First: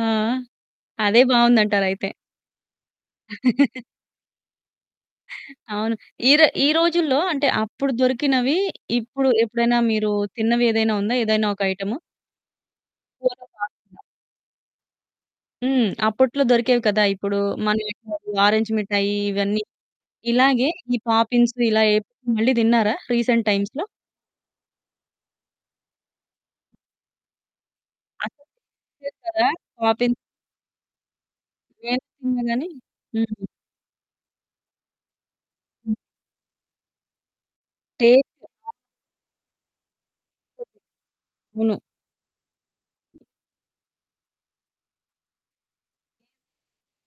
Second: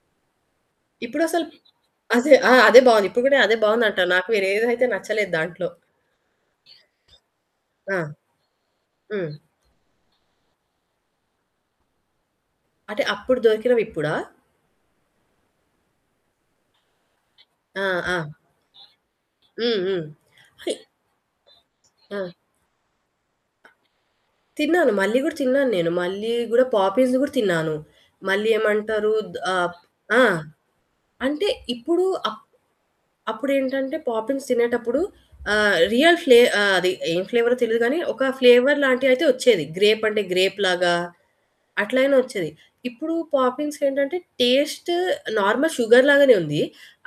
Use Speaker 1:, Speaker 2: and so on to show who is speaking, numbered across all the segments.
Speaker 1: ఆ! అదే
Speaker 2: ఇప్పుడసలు
Speaker 1: బావుందంటారయితే.
Speaker 2: అసలు ఆ! అదే బావుంది ఇప్పుడు కూడా అదే బావుంది అంటా. నాకు వేరేదెదైతే నచ్చలేదు దాంట్లో.
Speaker 1: అవును. ఈర ఈ రోజుల్లో అంటే అప్పుడు
Speaker 2: ఆ!
Speaker 1: దొరికినవి ఇప్పుడు
Speaker 2: హ్మ్.
Speaker 1: ఎప్పుడైనా మీరు తిన్నవి ఏదైనా ఉందా? ఏదైనా ఒక ఐటము.
Speaker 2: అంటే
Speaker 1: కూర
Speaker 2: అప్పుడు
Speaker 1: కాకుండా.
Speaker 2: దొరికినవిప్పుడా?
Speaker 1: హ్మ్. అప్పట్లో దొరికేవి కదా! ఇప్పుడు
Speaker 2: ఆ! ఆ!
Speaker 1: మనయెక్కువ ఆరంజ్ మిఠాయి ఇవన్నీ
Speaker 2: హ్మ్. హ్మ్.
Speaker 1: ఇలాగే ఈ పాపిన్సు ఇలా
Speaker 2: హాయ్
Speaker 1: ఏపుకొని
Speaker 2: ఆ!
Speaker 1: మళ్ళీ తిన్నారా? రీసెంట్ టైమ్స్‌లో.
Speaker 2: తిన్నాను. మళ్ళీ గూడా తిన్నాను. నేను మళ్ళీ గూడా పాపిన్స్ గూడా తిన్నాను.
Speaker 1: అంతే
Speaker 2: మళ్ళీ
Speaker 1: [unintelligible]
Speaker 2: ఏమంటారు? ద్
Speaker 1: కదా!
Speaker 2: ఆహ్,
Speaker 1: పాపిన్
Speaker 2: ఆ! అంటే ఇప్పుడు
Speaker 1: ఏపుకున్నా
Speaker 2: ఆప్
Speaker 1: గాని హ్మ్.
Speaker 2: అప్పుడు ఏంటంటే పాపిన్స్ తినేటప్పుడు ఆహ్,
Speaker 1: హ్మ్.
Speaker 2: రియల్ ఫ్లే ఆహ్, అది ఏం ఫ్లేవరొ తెలియదు కానీ. ఒక
Speaker 1: టేకు ఆ!
Speaker 2: ఫ్లేవర్ లాంటియి అయితే వచ్చేది గ్రేప్ అంటే గ్రేప్ లాగా
Speaker 1: అవును.
Speaker 2: అట్లయినా వచ్చేది. ఇప్పుడు పాపిన్స్ ఏంటంటే టేస్టు నార్మల్ షుగర్ లాగానే ఉంది.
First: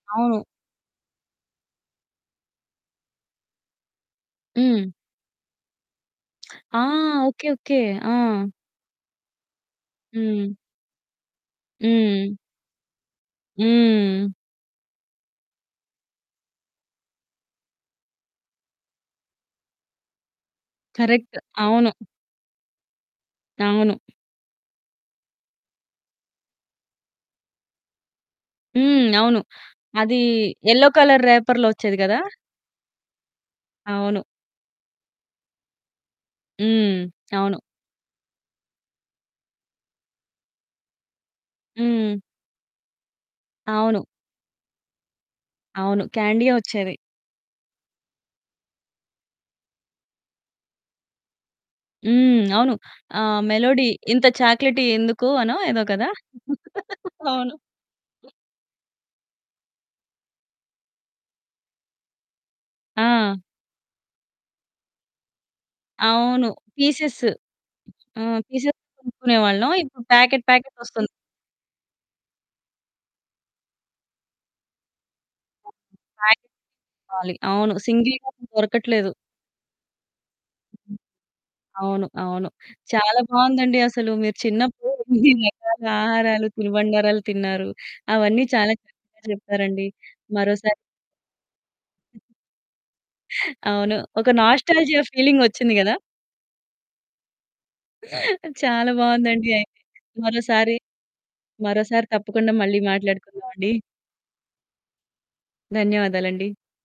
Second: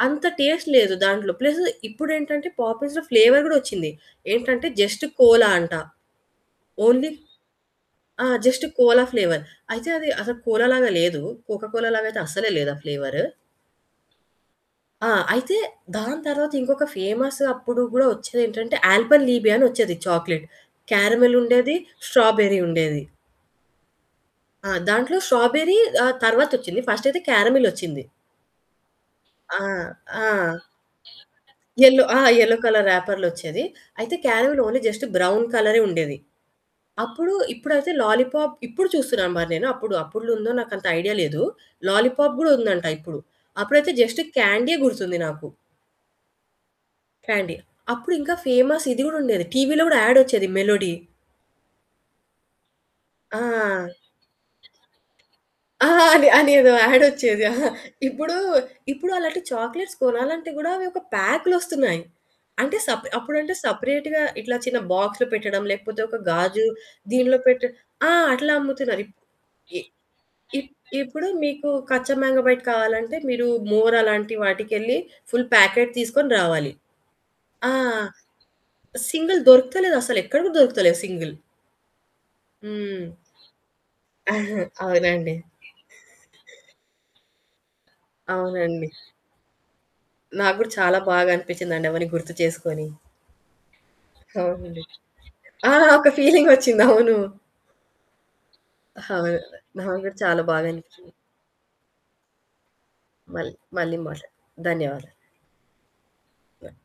Speaker 2: అంత
Speaker 1: అవును.
Speaker 2: టేస్ట్ లేదు దాంట్లో ప్లసు ఇప్పుడు ఏంటంటే పాపిన్స్‌లో ఫ్లేవర్ గూడొచ్చింది. ఏంటంటే
Speaker 1: హ్మ్.
Speaker 2: జస్ట్ కోలా అంట.
Speaker 1: ఆ!
Speaker 2: Only
Speaker 1: okay. ఓకె. ఆ!
Speaker 2: ఆ! జస్ట్ కోలా ఫ్లేవర్ అయితే అది అసలు
Speaker 1: హ్మ్.
Speaker 2: కోలా లాగా లేదు కోకాకోలా లాగా అయితే
Speaker 1: హ్మ్.
Speaker 2: అస్సలే లేదు ఆ ఫ్లేవరు.
Speaker 1: హ్మ్.
Speaker 2: ఆ! అయితే దాని తర్వాత ఇంకొక ఫేమసు అప్పుడు గూడా వచ్చేది ఏంటంటే అల్పన్‌లిబే అనొచ్చేది చాక్లేట్. Caramel
Speaker 1: correct.
Speaker 2: ఉండేది,
Speaker 1: అవును.
Speaker 2: స్ట్రాబెర్రీ ఉండేది.
Speaker 1: అవును.
Speaker 2: ఆ! దాంట్లో 'స్ట్రాబెర్రీ' ఆహ్, తర్వాతొచ్చింది. ఫస్ట్ అయితే క్యారామిలొచ్చింది.
Speaker 1: హ్మ్, అవును.
Speaker 2: ఆ!
Speaker 1: అది
Speaker 2: ఆ!
Speaker 1: యెల్లో కలర్ రేపర్‌లో వచ్చేది
Speaker 2: యెల్లో
Speaker 1: కదా!
Speaker 2: ఆ! యెల్లో కలర్ రాపర్లోచ్చేది. అయితే
Speaker 1: అవును.
Speaker 2: క్యారామిల్ ఓన్లీ జస్ట్ బ్రౌన్ కలరే ఉండేది.
Speaker 1: హ్మ్.
Speaker 2: అప్పుడు
Speaker 1: అవును.
Speaker 2: ఇప్పుడైతే లాలీపాప్ ఇప్పుడు చూస్తున్నా మరి నేను అప్పుడు అప్పుడ్లో నాకు అంత ఐడియా లేదు.
Speaker 1: హ్మ్.
Speaker 2: లాలీపాప్ కూడా ఉందంట ఇప్పుడు అప్పుడైతే
Speaker 1: అవును.
Speaker 2: జస్ట్ క్యాండీయే గుర్తుంది నాకు.
Speaker 1: అవును. క్యాండీయె వచ్చేది.
Speaker 2: క్యాండీ, అప్పుడు ఇంకా ఫేమస్ ఇది కూడా ఉండేది టీవీలో గూడా యాడొచ్చేది మెలోడీ.
Speaker 1: హ్మ్. అవును.
Speaker 2: ఆ!
Speaker 1: ఆహ్, మెలోడీ ఇంత చాక్లేటీ ఎందుకు అనో ఏదో
Speaker 2: ఆ!
Speaker 1: కదా!
Speaker 2: అని అనేదో యాడ్ వచ్చేది.
Speaker 1: అవును.
Speaker 2: అహా! ఇప్పుడు, ఇప్పుడు అలాంటి చాక్లేట్స్ కొనాలి అంటే గూడా ఒక పాకులోస్తున్నాయి. అంటే సప్ అప్పుడు
Speaker 1: ఆ!
Speaker 2: అంటే సెపరేట్‌గా ఇట్లా చిన్న బాక్స్‌లో పెట్టడం లేకపోతే ఒక
Speaker 1: అవును.
Speaker 2: గాజు
Speaker 1: పీసెసు.
Speaker 2: దీంట్లో పెట్ట ఆ!
Speaker 1: ఆ!
Speaker 2: అట్లా
Speaker 1: పీసెస్
Speaker 2: అమ్ముతున్నారు ఇప్
Speaker 1: కొనుక్కునే వాళ్ళం
Speaker 2: ఈ
Speaker 1: ఇప్పుడు ప్యాకెట్,
Speaker 2: ఇప్
Speaker 1: ప్యాకెట్ వస్తుంది.
Speaker 2: ఇప్పుడు మీకు కచ్చా మాంగో బైట్ కావాలంటే మీరు మోర్ అలాంటి వాటికెళ్లి ఫుల్ ప్యాకెట్ తీసుకొని
Speaker 1: ప్యాకెట్
Speaker 2: రావాలి.
Speaker 1: కొనుకోవాలి.
Speaker 2: ఆ!
Speaker 1: అవును. సింగిల్‌‌గా అసలు దొరకట్లేదు.
Speaker 2: సింగిల్ దొరుకుతలేదు అసలు ఎక్కడ కూడా దొరుకుతలేదు సింగిల్
Speaker 1: అవును. అవును.
Speaker 2: హ్మ్.
Speaker 1: చాలా బావుందండి. అసలు మీరు
Speaker 2: ఆహా!
Speaker 1: చిన్నప్పుడు
Speaker 2: అవునండి.
Speaker 1: ఇన్ని రకాల ఆహారాలు, తినుబండారాలు తిన్నారు. అవన్నీ చాలా
Speaker 2: అవునండి.
Speaker 1: చక్కగా చెప్తారండి.
Speaker 2: నాకు గూడా
Speaker 1: మరోసారి
Speaker 2: చాలా బాగా అనిపిచ్చిందండి. అవన్నీ గుర్తు చేసుకొని.
Speaker 1: అవును. ఒక
Speaker 2: అవునండి.
Speaker 1: నాస్టాల్జియా
Speaker 2: ఆ!
Speaker 1: ఫీలింగొచ్చింది గదా!
Speaker 2: ఒక ఫీలింగొచ్చింది. అవును.
Speaker 1: చాలా
Speaker 2: అవును.
Speaker 1: బావుందండి అయితే.
Speaker 2: నాకు కూడా చాలా బాగా
Speaker 1: మరోసారి,
Speaker 2: అనిపిచ్చింది.
Speaker 1: మరోసారి తప్పకుండా మళ్ళీ
Speaker 2: మళ్ళీ
Speaker 1: మాట్లాడుకుందామండి.
Speaker 2: మళ్ళీ మాట్లాడు ధన్యవాదాలు.
Speaker 1: ధన్యవాదాలండి.
Speaker 2: బాయి.